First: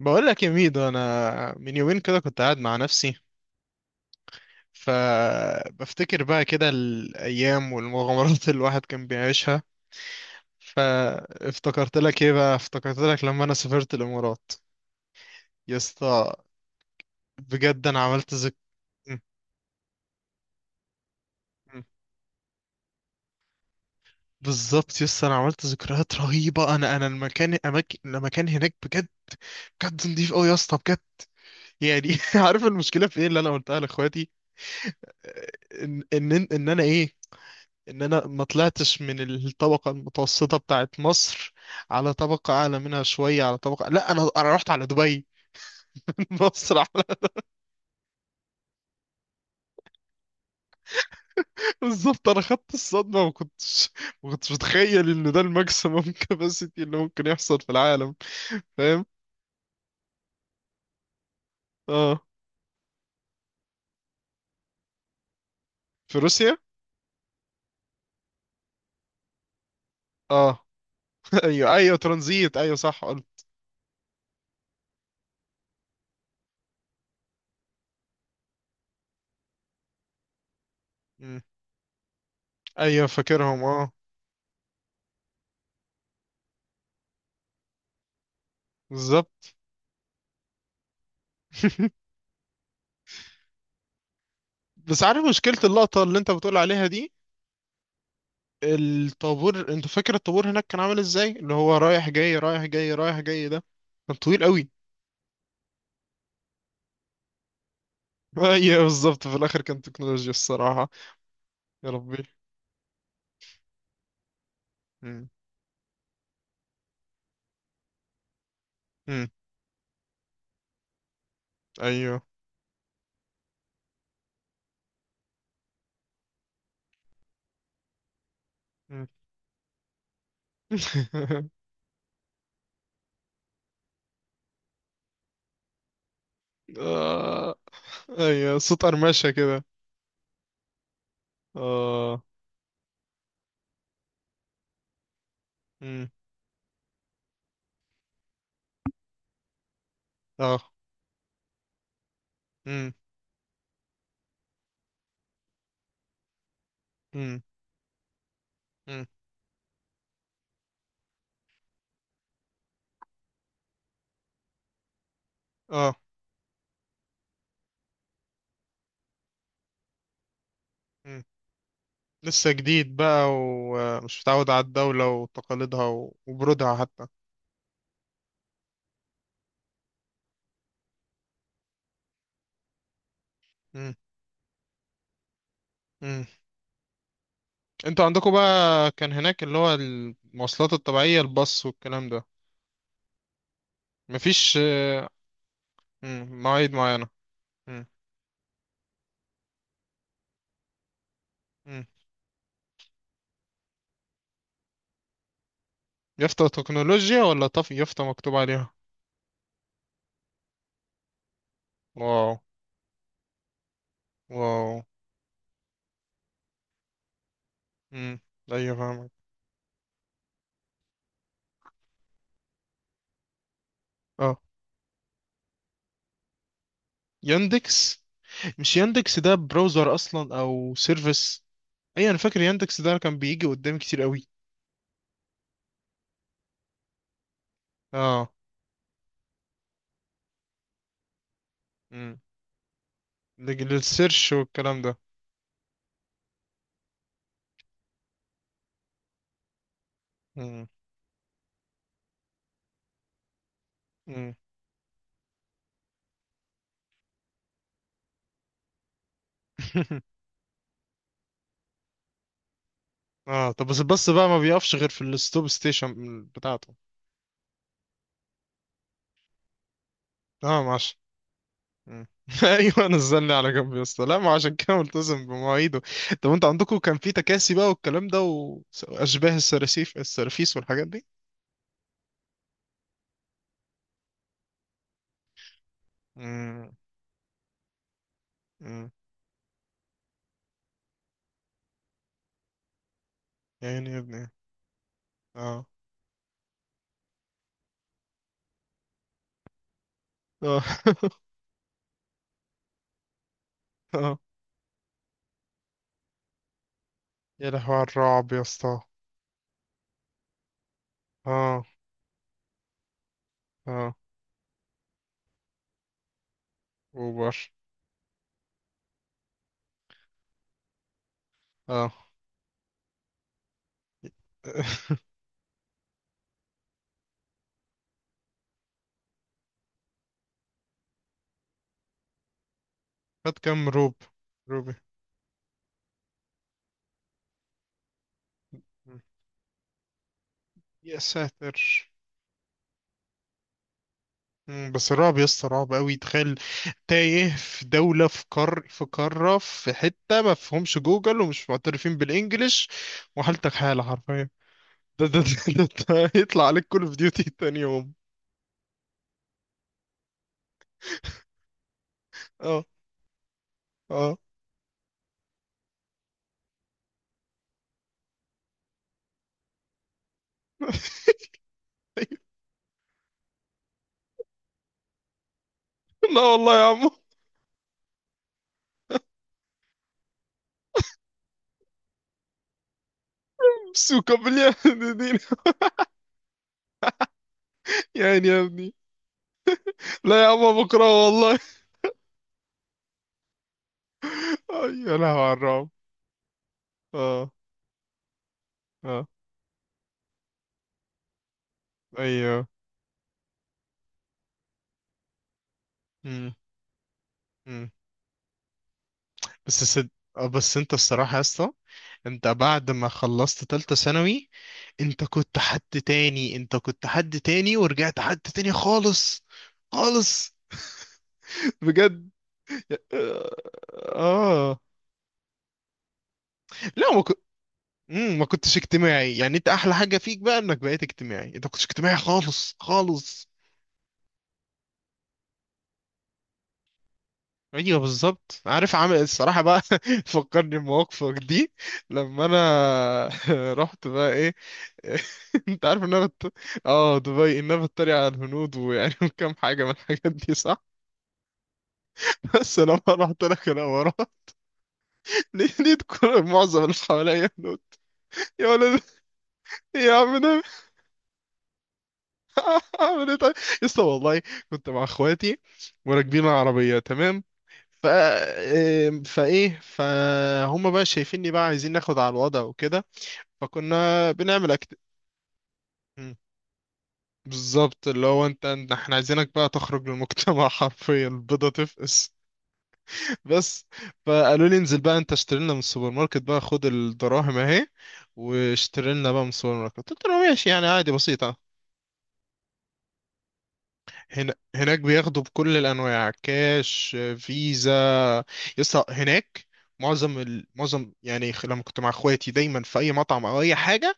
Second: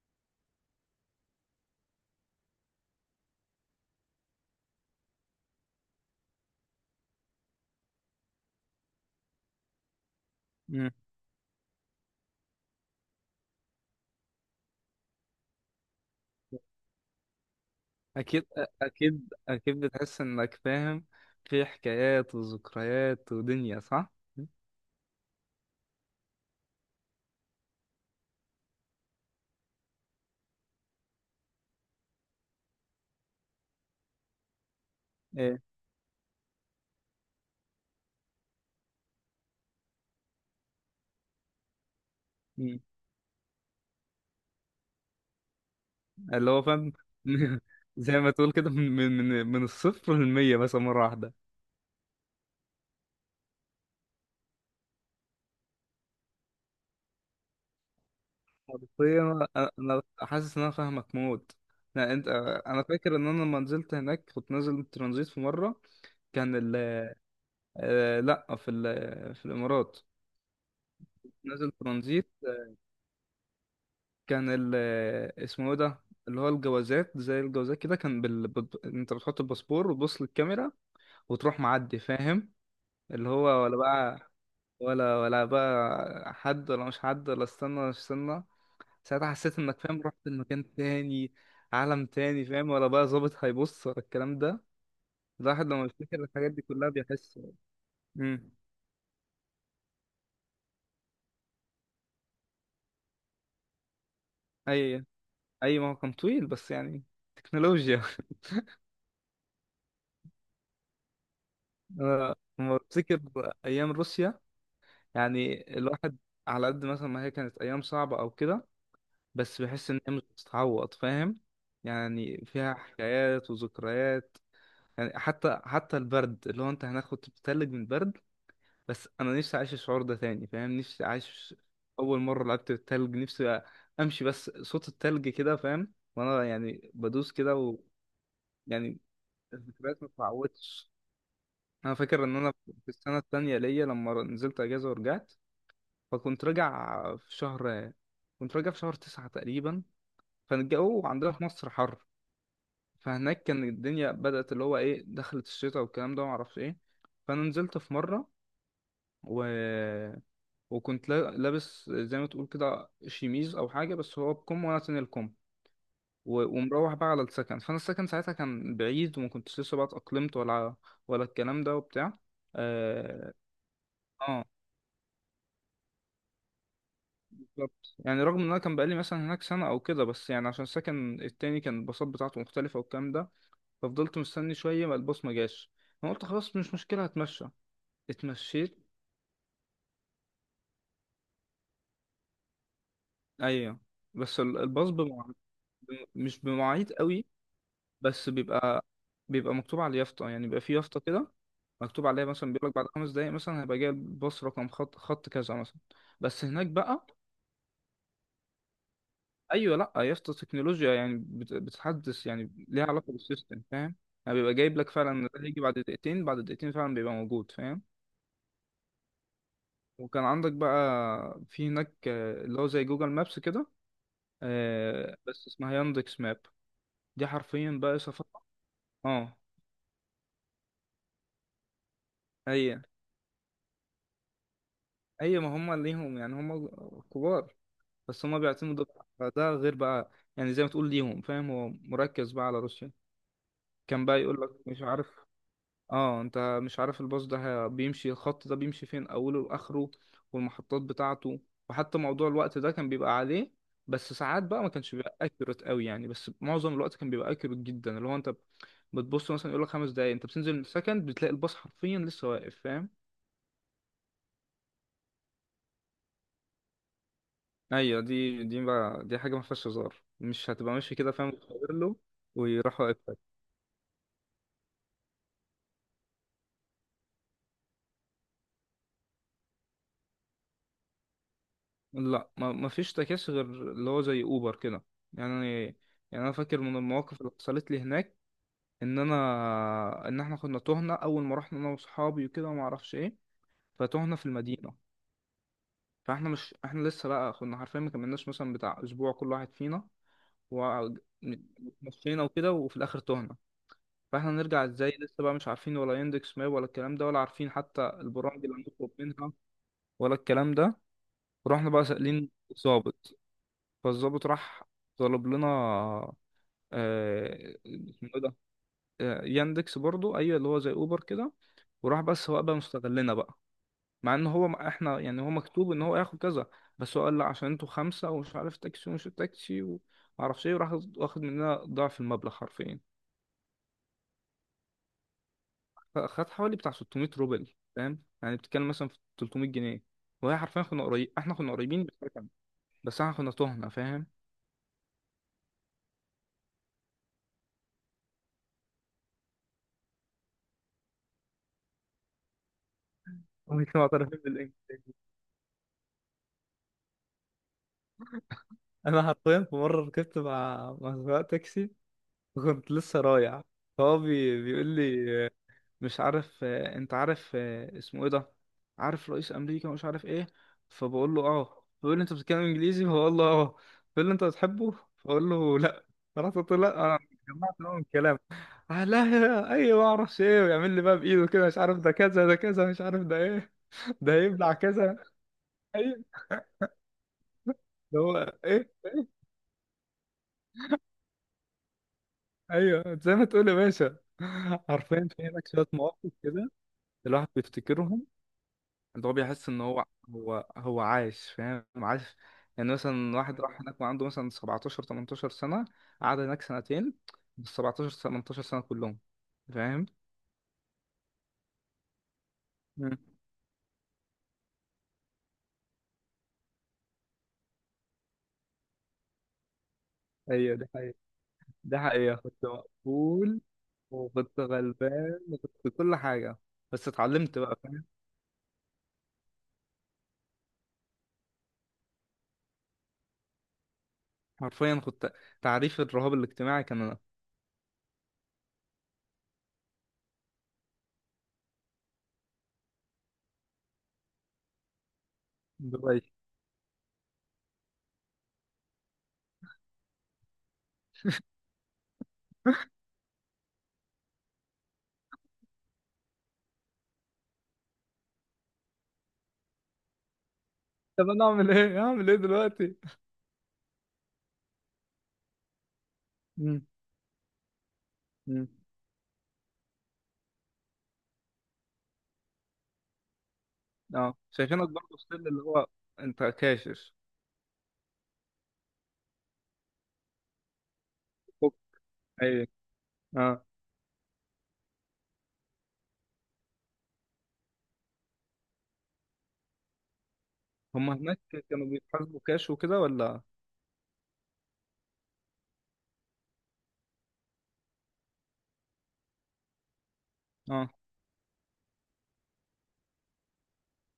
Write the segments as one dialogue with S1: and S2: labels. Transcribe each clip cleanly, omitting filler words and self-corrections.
S1: بقول لك يا ميدو، انا من يومين كده كنت قاعد مع نفسي، فبفتكر بقى كده الايام والمغامرات اللي الواحد كان بيعيشها.
S2: مم.
S1: فافتكرت لك ايه بقى، افتكرت لك لما انا سافرت الامارات. يا اسطى بجد انا عملت
S2: أكيد.
S1: م-
S2: أكيد بتحس إنك فاهم. في
S1: م.
S2: حكايات وذكريات ودنيا، صح؟
S1: بالظبط يا اسطى، انا عملت ذكريات رهيبه. انا المكان هناك بجد بجد نضيف قوي يا اسطى، بجد. يعني عارف المشكله في ايه اللي انا قلتها لاخواتي؟ آه،
S2: إيه.
S1: ان انا ايه، ان انا ما طلعتش من الطبقه المتوسطه بتاعت مصر على طبقه اعلى
S2: مم.
S1: منها شويه، على طبقه، لا انا رحت على دبي
S2: اللي هو
S1: مصر على.
S2: فاهم. زي ما تقول كده، من الصفر للمية بس مرة واحدة.
S1: بالظبط، انا خدت الصدمه. ما كنتش متخيل ان ده الماكسيمم كاباسيتي اللي ممكن يحصل في العالم. فاهم.
S2: حرفيا. أنا حاسس إن أنا فاهمك موت. لا،
S1: اه،
S2: أنت. أنا فاكر إن أنا لما نزلت هناك، كنت نازل ترانزيت في مرة.
S1: في روسيا.
S2: كان ال آه، لأ، في الإمارات.
S1: اه
S2: نازل
S1: ايوه ايوه
S2: ترانزيت.
S1: ترانزيت، ايوه صح قلت.
S2: كان ال اسمه ايه ده؟ اللي هو الجوازات زي الجوازات كده، كان انت بتحط الباسبور وتبص للكاميرا
S1: مم.
S2: وتروح معدي، فاهم؟
S1: ايوه
S2: اللي
S1: فاكرهم،
S2: هو ولا
S1: اه.
S2: بقى، ولا بقى حد، ولا مش حد، ولا استنى، ولا مش استنى. ساعتها
S1: بالظبط.
S2: حسيت انك، فاهم، رحت لمكان تاني، عالم تاني. فاهم؟ ولا بقى ظابط هيبص، ولا الكلام ده.
S1: بس عارف مشكله
S2: الواحد لما
S1: اللقطه اللي
S2: بيفتكر
S1: انت
S2: الحاجات
S1: بتقول
S2: دي
S1: عليها
S2: كلها
S1: دي؟
S2: بيحس. امم
S1: الطابور، انت فاكر الطابور هناك كان عامل ازاي؟ اللي هو رايح جاي رايح جاي رايح جاي ده، كان طويل قوي.
S2: اي، اي، ما هو كان طويل، بس يعني تكنولوجيا.
S1: ايوه بالظبط، في الاخر كان تكنولوجيا الصراحه. يا ربي.
S2: أنا لما بفتكر ايام روسيا،
S1: مم.
S2: يعني الواحد، على قد مثلا ما هي كانت أيام صعبة أو كده،
S1: مم.
S2: بس بحس إن هي مش بتتعوض، فاهم؟
S1: ايوه.
S2: يعني فيها حكايات وذكريات. يعني حتى البرد اللي هو أنت هناك كنت بتتلج من البرد.
S1: مم.
S2: بس أنا نفسي أعيش الشعور ده تاني، فاهم؟ نفسي أعيش. أول مرة لعبت بالتلج نفسي أمشي بس صوت التلج كده، فاهم؟ وأنا يعني بدوس
S1: آه.
S2: كده.
S1: ايوه، صوت
S2: ويعني
S1: قرمشه كده.
S2: الذكريات ما بتتعوضش. أنا
S1: اه.
S2: فاكر إن أنا في السنة التانية ليا لما نزلت أجازة ورجعت،
S1: مم.
S2: فكنت راجع في شهر 9 تقريبا. كان
S1: اه.
S2: الجو عندنا في مصر حر،
S1: مم.
S2: فهناك كان الدنيا بدأت، اللي هو ايه، دخلت الشتاء والكلام ده، ومعرفش ايه.
S1: مم.
S2: فأنا نزلت في مرة،
S1: مم.
S2: و... وكنت لابس زي ما تقول كده شيميز أو حاجة، بس هو بكم، وأنا تاني الكم.
S1: اه.
S2: ومروح بقى على السكن، فأنا السكن ساعتها كان بعيد، وما كنتش لسه بقى اتأقلمت، ولا
S1: مم.
S2: الكلام ده وبتاع.
S1: لسه جديد بقى
S2: اه.
S1: ومش
S2: آه،
S1: متعود على الدوله وتقاليدها وبرودها حتى.
S2: بالظبط، يعني رغم ان انا كان بقالي مثلا هناك سنه او كده، بس يعني عشان السكن التاني كان الباصات بتاعته مختلفه والكلام ده. ففضلت مستني شويه ما الباص ما جاش. انا قلت
S1: مم.
S2: خلاص، مش مشكله، هتمشى.
S1: انتوا عندكم
S2: اتمشيت.
S1: بقى كان هناك اللي هو المواصلات الطبيعية، الباص والكلام ده؟
S2: ايوه، بس
S1: مفيش.
S2: الباص مش
S1: مم، مواعيد
S2: بمواعيد
S1: معينة.
S2: قوي،
S1: مم.
S2: بس بيبقى مكتوب على اليافطه، يعني بيبقى في يافطه كده
S1: مم.
S2: مكتوب عليها مثلا، بيقول لك بعد 5 دقايق مثلا هيبقى جاي الباص رقم خط خط كذا مثلا. بس
S1: يافطة
S2: هناك بقى،
S1: تكنولوجيا ولا طف يافطة مكتوب عليها؟
S2: ايوه، لا يا اسطى، التكنولوجيا يعني بتحدث،
S1: واو.
S2: يعني ليها علاقه بالسيستم، فاهم؟ يعني بيبقى
S1: واو.
S2: جايب لك فعلا ده هيجي بعد دقيقتين، بعد دقيقتين فعلا بيبقى موجود، فاهم؟
S1: مم. ايوه فاهمك.
S2: وكان عندك بقى في هناك، آه، اللي هو زي جوجل مابس كده،
S1: اه
S2: آه، بس اسمها ياندكس ماب. دي حرفيا بقى
S1: ياندكس.
S2: سفر.
S1: مش ياندكس ده
S2: اه.
S1: براوزر اصلا او سيرفيس؟ اي، انا فاكر
S2: هي
S1: ياندكس ده كان بيجي قدامي كتير قوي.
S2: هي ما هم ليهم، يعني هم كبار، بس
S1: اه.
S2: هم بيعتمدوا ده غير بقى يعني، زي ما تقول ليهم، فاهم؟ هو
S1: مم.
S2: مركز بقى على روسيا. كان بقى
S1: للسيرش
S2: يقول لك، مش
S1: والكلام ده.
S2: عارف، اه، انت مش عارف الباص ده، بيمشي الخط ده بيمشي فين، اوله واخره،
S1: مم.
S2: والمحطات بتاعته. وحتى موضوع الوقت ده كان بيبقى عليه. بس
S1: مم.
S2: ساعات بقى ما كانش بيبقى اكيوريت قوي، يعني بس معظم الوقت كان بيبقى اكيوريت جدا، اللي هو انت بتبص مثلا يقول لك 5 دقايق، انت بتنزل من السكند بتلاقي الباص حرفيا لسه واقف، فاهم؟
S1: اه، طب بس الباص بقى ما بيقفش غير في الستوب ستيشن بتاعته.
S2: ايوه، دي بقى دي حاجه ما فيهاش هزار، مش
S1: اه
S2: هتبقى
S1: ماشي.
S2: ماشي كده فاهم وتغير له
S1: مم.
S2: ويروح
S1: ايوه
S2: واقفك.
S1: نزلني على جنب يا اسطى، لا ما عشان كده ملتزم بمواعيده. طب انت عندكم كان في تكاسي بقى والكلام ده؟ واشباه السراسيف، السرافيس والحاجات دي؟
S2: لا، ما فيش تكاسي غير اللي هو زي اوبر كده، يعني يعني انا فاكر
S1: امم.
S2: من المواقف اللي حصلت لي هناك،
S1: امم.
S2: ان احنا كنا تهنا اول ما رحنا، انا واصحابي وكده وما اعرفش ايه.
S1: يا عيني يا
S2: فتهنا في
S1: ابني.
S2: المدينه.
S1: اه.
S2: فاحنا مش احنا لسه بقى كنا حرفيا ما كملناش مثلا بتاع اسبوع كل واحد فينا،
S1: اه.
S2: ومشينا وكده، وفي الاخر تهنا.
S1: اه.
S2: فاحنا نرجع ازاي، لسه بقى مش عارفين ولا يندكس ماب ولا الكلام ده، ولا عارفين
S1: يا لهوي
S2: حتى
S1: على الرعب يا
S2: البرامج اللي
S1: اسطى.
S2: هنطلب منها، ولا الكلام ده.
S1: اه.
S2: ورحنا بقى سائلين الضابط.
S1: اه.
S2: فالضابط راح طلب لنا،
S1: اوبر.
S2: آه، اسمه إيه ده؟ آه، ياندكس برضو، ايوه، اللي هو زي اوبر كده.
S1: اه.
S2: وراح، بس هو بقى مستغلنا بقى، مع ان هو احنا يعني هو مكتوب ان هو ياخد كذا، بس هو قال لا عشان انتوا خمسه ومش عارف تاكسي ومش تاكسي ومعرفش ايه، وراح واخد مننا ضعف المبلغ حرفيا.
S1: خد كام روب، روبي.
S2: خد حوالي بتاع 600 روبل، فاهم؟ يعني بتتكلم مثلا في
S1: مم.
S2: 300 جنيه. وهي حرفيا، كنا
S1: يا
S2: قريب احنا كنا قريبين
S1: ساتر.
S2: بس هو بس احنا كنا تهنا، فاهم؟
S1: مم، بس رعب يا اسطى رعب قوي، تخيل. تايه في دولة، في قار، في قارة، في حتة ما فيهمش جوجل ومش معترفين بالانجليش، وحالتك
S2: مش
S1: حالة
S2: معترفين
S1: حرفيا.
S2: بالانجلش.
S1: ده ده يطلع عليك كول اوف ديوتي تاني يوم.
S2: انا حرفيا في مره ركبت مع سواق تاكسي،
S1: اه.
S2: وكنت لسه رايع. فهو
S1: اه.
S2: بيقول لي، مش عارف، آه، انت عارف، آه، اسمه ايه ده، عارف رئيس امريكا مش عارف ايه. فبقول له اه، بيقول لي انت بتتكلم انجليزي، فبقول له اه. بيقول لي انت بتحبه، فبقول له لا.
S1: لا
S2: رحت قلت له
S1: والله يا
S2: لا،
S1: عمو.
S2: انا جمعت نوع من الكلام. آه، لا، ايوه، ما اعرفش ايه، ويعمل لي بقى بايده كده، مش عارف ده كذا ده كذا، مش عارف ده ايه، ده
S1: سوكا
S2: هيبلع
S1: بالله.
S2: كذا.
S1: دين.
S2: ايوه. ده
S1: يا
S2: هو.
S1: عيني يا
S2: ايه.
S1: ابني. لا يا عمو بكره والله.
S2: ايوه. زي ما تقول يا باشا.
S1: أي، يا
S2: عارفين
S1: لهوي
S2: في
S1: على
S2: هناك شويه
S1: الرعب.
S2: مواقف كده، الواحد
S1: اه.
S2: بيفتكرهم.
S1: اه.
S2: ده هو بيحس ان هو عايش، فاهم؟ عايش.
S1: ايوه.
S2: يعني مثلا واحد راح هناك وعنده مثلا 17 18 سنة، قعد
S1: مم.
S2: هناك سنتين، بال
S1: مم.
S2: 17 18 سنة كلهم،
S1: بس
S2: فاهم؟
S1: سد... آه، بس انت الصراحة يا اسطى، انت بعد ما
S2: مم.
S1: خلصت تالتة ثانوي، انت كنت حد تاني. انت كنت حد تاني ورجعت حد تاني خالص، خالص.
S2: ايوه، دي حقيقة. دي
S1: بجد.
S2: حقيقة كنت مقفول، وكنت
S1: اه.
S2: غلبان، وكنت كل حاجة. بس
S1: لا ما, كنت...
S2: اتعلمت بقى، فاهم؟
S1: مم، ما كنتش اجتماعي يعني. انت احلى حاجة فيك بقى انك بقيت اجتماعي. انت ما كنتش اجتماعي خالص خالص.
S2: حرفيا كنت تعريف الرهاب الاجتماعي كان انا.
S1: ايوه بالظبط. عارف عامل الصراحة بقى فكرني بمواقفك دي لما انا رحت بقى. انت عارف ان انا
S2: دلوقتي
S1: بت... اه دبي، ان انا بتريق على الهنود ويعني وكم حاجه من الحاجات دي صح؟ بس لما رحت لك انا ورا، لقيت كل معظم اللي حواليا هنود. يا ولد، يا عم ده.
S2: طب انا اعمل ايه؟ اعمل ايه دلوقتي؟
S1: اعمل ايه طيب؟ يسطا والله كنت مع اخواتي وراكبين
S2: مم.
S1: العربيه، تمام. ف
S2: مم.
S1: ام، فايه، فهم بقى شايفيني بقى عايزين ناخد على الوضع وكده. فكنا
S2: اه،
S1: بنعمل
S2: شايفينك برضه ستيل اللي هو
S1: مم.
S2: انت كاشف.
S1: بالظبط، اللي هو احنا عايزينك بقى تخرج للمجتمع. حرفيا البيضة تفقس.
S2: ايوه. اه،
S1: بس فقالوا لي انزل بقى انت، اشتري لنا من السوبر ماركت بقى، خد الدراهم اهي واشتري لنا بقى من السوبر ماركت. قلت له ماشي يعني
S2: هم
S1: عادي،
S2: هناك
S1: بسيطة.
S2: كانوا بيتحاسبوا كاش وكده ولا؟
S1: هنا، هناك بياخدوا بكل الانواع، كاش، فيزا. يسطا هناك معظم ال...
S2: اه.
S1: معظم يعني لما كنت مع اخواتي دايما في اي مطعم او اي حاجة،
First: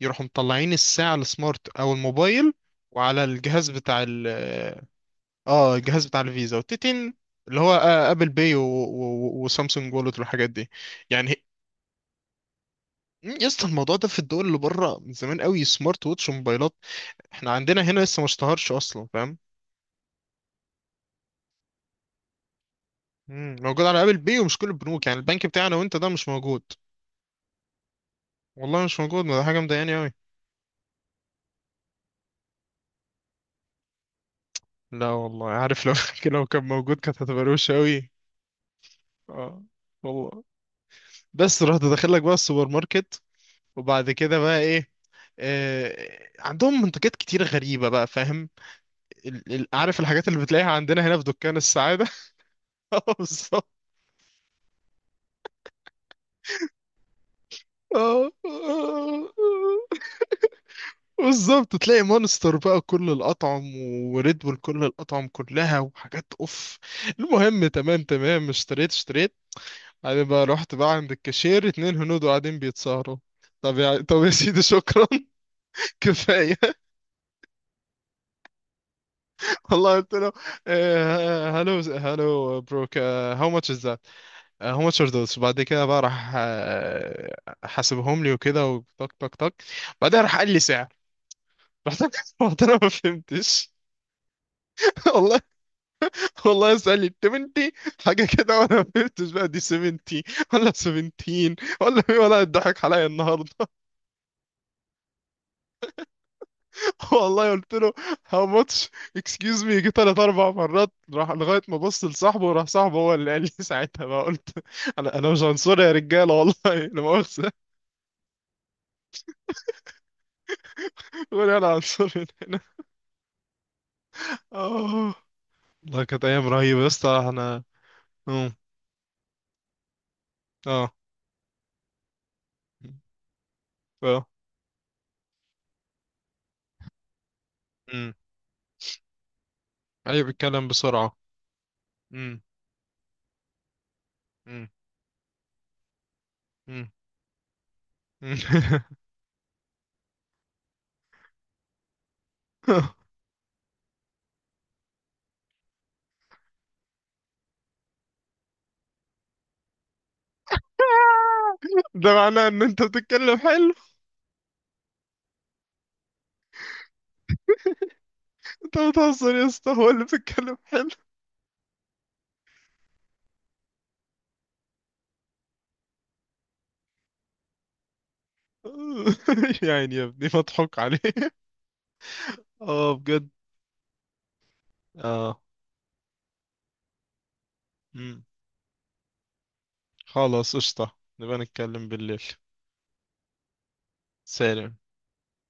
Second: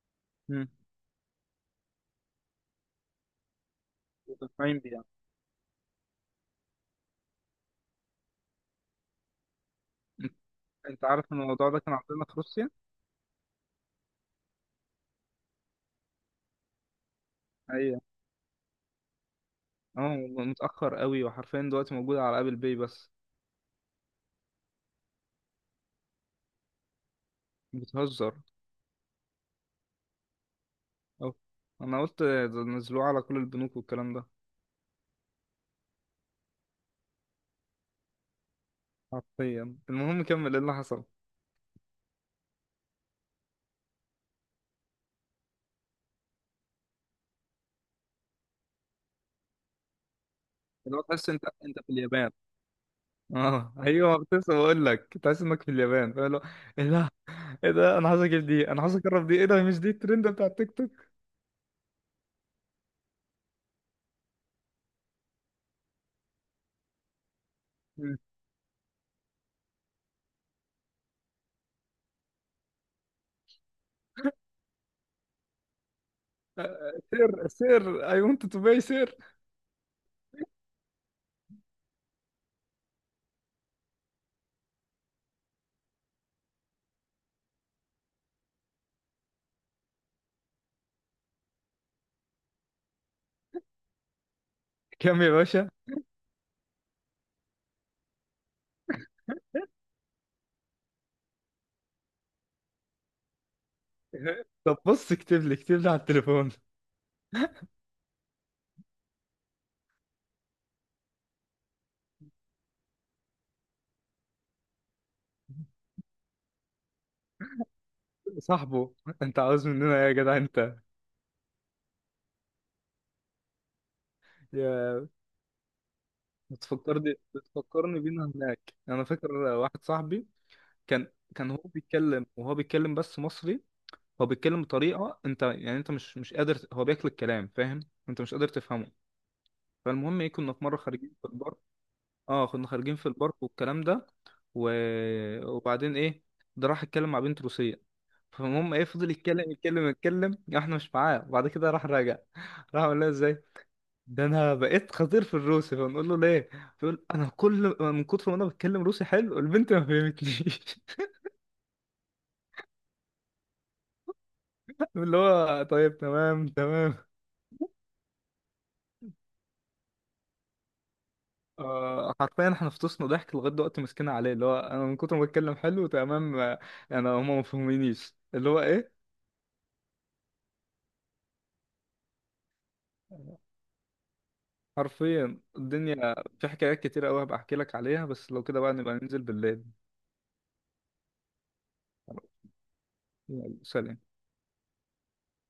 S1: يروحوا
S2: امم.
S1: مطلعين الساعة السمارت او الموبايل وعلى الجهاز بتاع ال،
S2: مدفعين بيه يعني.
S1: اه، الجهاز بتاع الفيزا والتتين. اللي هو ابل باي وسامسونج وولت
S2: انت
S1: والحاجات دي.
S2: أنت عارف ان
S1: يعني
S2: الموضوع ده كان عندنا في روسيا.
S1: مم، يا اسطى الموضوع ده في الدول اللي بره من زمان قوي، سمارت ووتش وموبايلات. احنا عندنا هنا
S2: ايوه.
S1: لسه ما اشتهرش اصلا، فاهم.
S2: اه، متأخر قوي، وحرفيا دلوقتي موجود على ابل باي بس.
S1: مم، موجود على ابل بي ومش كل البنوك يعني، البنك بتاعنا وانت ده مش موجود.
S2: بتهزر.
S1: والله مش موجود، ما ده حاجه مضايقاني قوي.
S2: اه، انا قلت ده نزلوه على كل البنوك والكلام ده.
S1: لا والله، عارف لو لو كان موجود كانت هتبقى روشه قوي. اه
S2: حرفيا المهم
S1: والله.
S2: كمل ايه اللي حصل.
S1: بس رحت داخل لك بقى السوبر ماركت، وبعد كده بقى ايه، آه عندهم منتجات كتير غريبه بقى فاهم. عارف الحاجات اللي بتلاقيها
S2: اللي هو
S1: عندنا هنا في
S2: تحس انت
S1: دكان
S2: انت في
S1: السعاده؟
S2: اليابان.
S1: اه بالظبط.
S2: اه، ايوه، كنت لسه بقول لك تحس انك في اليابان، فاللي هو ايه ده، ايه ده، انا عايز اجيب دي، انا عايز اجرب دي، ايه ده، مش دي الترند بتاع التيك توك؟
S1: بالظبط، تلاقي مونستر بقى كل الأطعم وريد بول كل الأطعم كلها وحاجات أوف. المهم تمام تمام، اشتريت. بعدين بقى رحت بقى عند الكاشير، اتنين هنود قاعدين بيتسهروا. طب يا سيدي شكرا. كفاية.
S2: سير سير، اي ونت تو باي سير.
S1: والله قلت له هلو هلو، بروك، هاو ماتش از ذات، هاو ماتش ار ذوز. بعد كده بقى راح، حاسبهم لي وكده، وطك طك طك. بعدين راح قال لي سعر. رحت رحت انا ما فهمتش.
S2: كم يا
S1: والله.
S2: باشا؟
S1: والله اسأل لي 70 حاجة كده، وانا ما فهمتش بقى دي 70 ولا 17 ولا ايه، ولا اتضحك عليا النهارده.
S2: طب بص اكتب لي، اكتب لي على التليفون.
S1: والله قلت له هاو ماتش، اكسكيوز مي، جه ثلاث اربع مرات راح لغاية ما بص لصاحبه، وراح صاحبه هو اللي قال لي. ساعتها بقى قلت، انا مش عنصري يا رجالة والله لا مؤاخذة.
S2: صاحبه، انت عاوز مننا ايه يا جدع انت؟
S1: قول انا عنصري من هنا.
S2: يا.
S1: اه. والله كانت ايام رهيبة يا
S2: بتفكرني،
S1: اسطى، احنا.
S2: بتفكرني بينا
S1: اه.
S2: هناك. انا فاكر واحد صاحبي
S1: اه.
S2: كان كان هو بيتكلم، وهو بيتكلم بس مصري،
S1: اه.
S2: هو بيتكلم بطريقه انت، يعني انت مش قادر، هو بياكل الكلام، فاهم؟
S1: امم.
S2: انت مش قادر تفهمه. فالمهم
S1: ايوه،
S2: ايه، كنا في
S1: بيتكلم
S2: مره خارجين
S1: بسرعة.
S2: في البارك،
S1: امم.
S2: اه كنا خارجين في البارك والكلام ده،
S1: امم.
S2: و... وبعدين ايه، ده راح
S1: امم.
S2: اتكلم مع بنت روسيه. فالمهم ايه، فضل يتكلم يتكلم يتكلم، احنا مش معاه، وبعد كده راح راجع. راح قال لها ازاي ده انا بقيت خطير في الروسي؟ فنقول له ليه؟ فيقول انا كل من كتر ما انا بتكلم روسي حلو، البنت ما فهمتنيش.
S1: ده معناه ان انت بتتكلم حلو.
S2: اللي هو طيب تمام تمام.
S1: انت بتهزر يا اسطى، هو اللي بيتكلم حلو.
S2: آه، حرفيا احنا فطسنا ضحك لغايه دلوقتي، ماسكينها عليه، اللي هو انا من كتر ما بتكلم حلو تمام، آه، انا هما ما فهمينيش، اللي هو ايه.
S1: يعني يا ابني مضحوك عليه. اه بجد. اه.
S2: حرفيا الدنيا في حكايات كتير قوي، هبقى احكي لك عليها،
S1: مم.
S2: بس لو كده بقى نبقى ننزل بالليل.
S1: خلاص قشطة، نبقى نتكلم بالليل.
S2: يلا، سلام.
S1: سلام.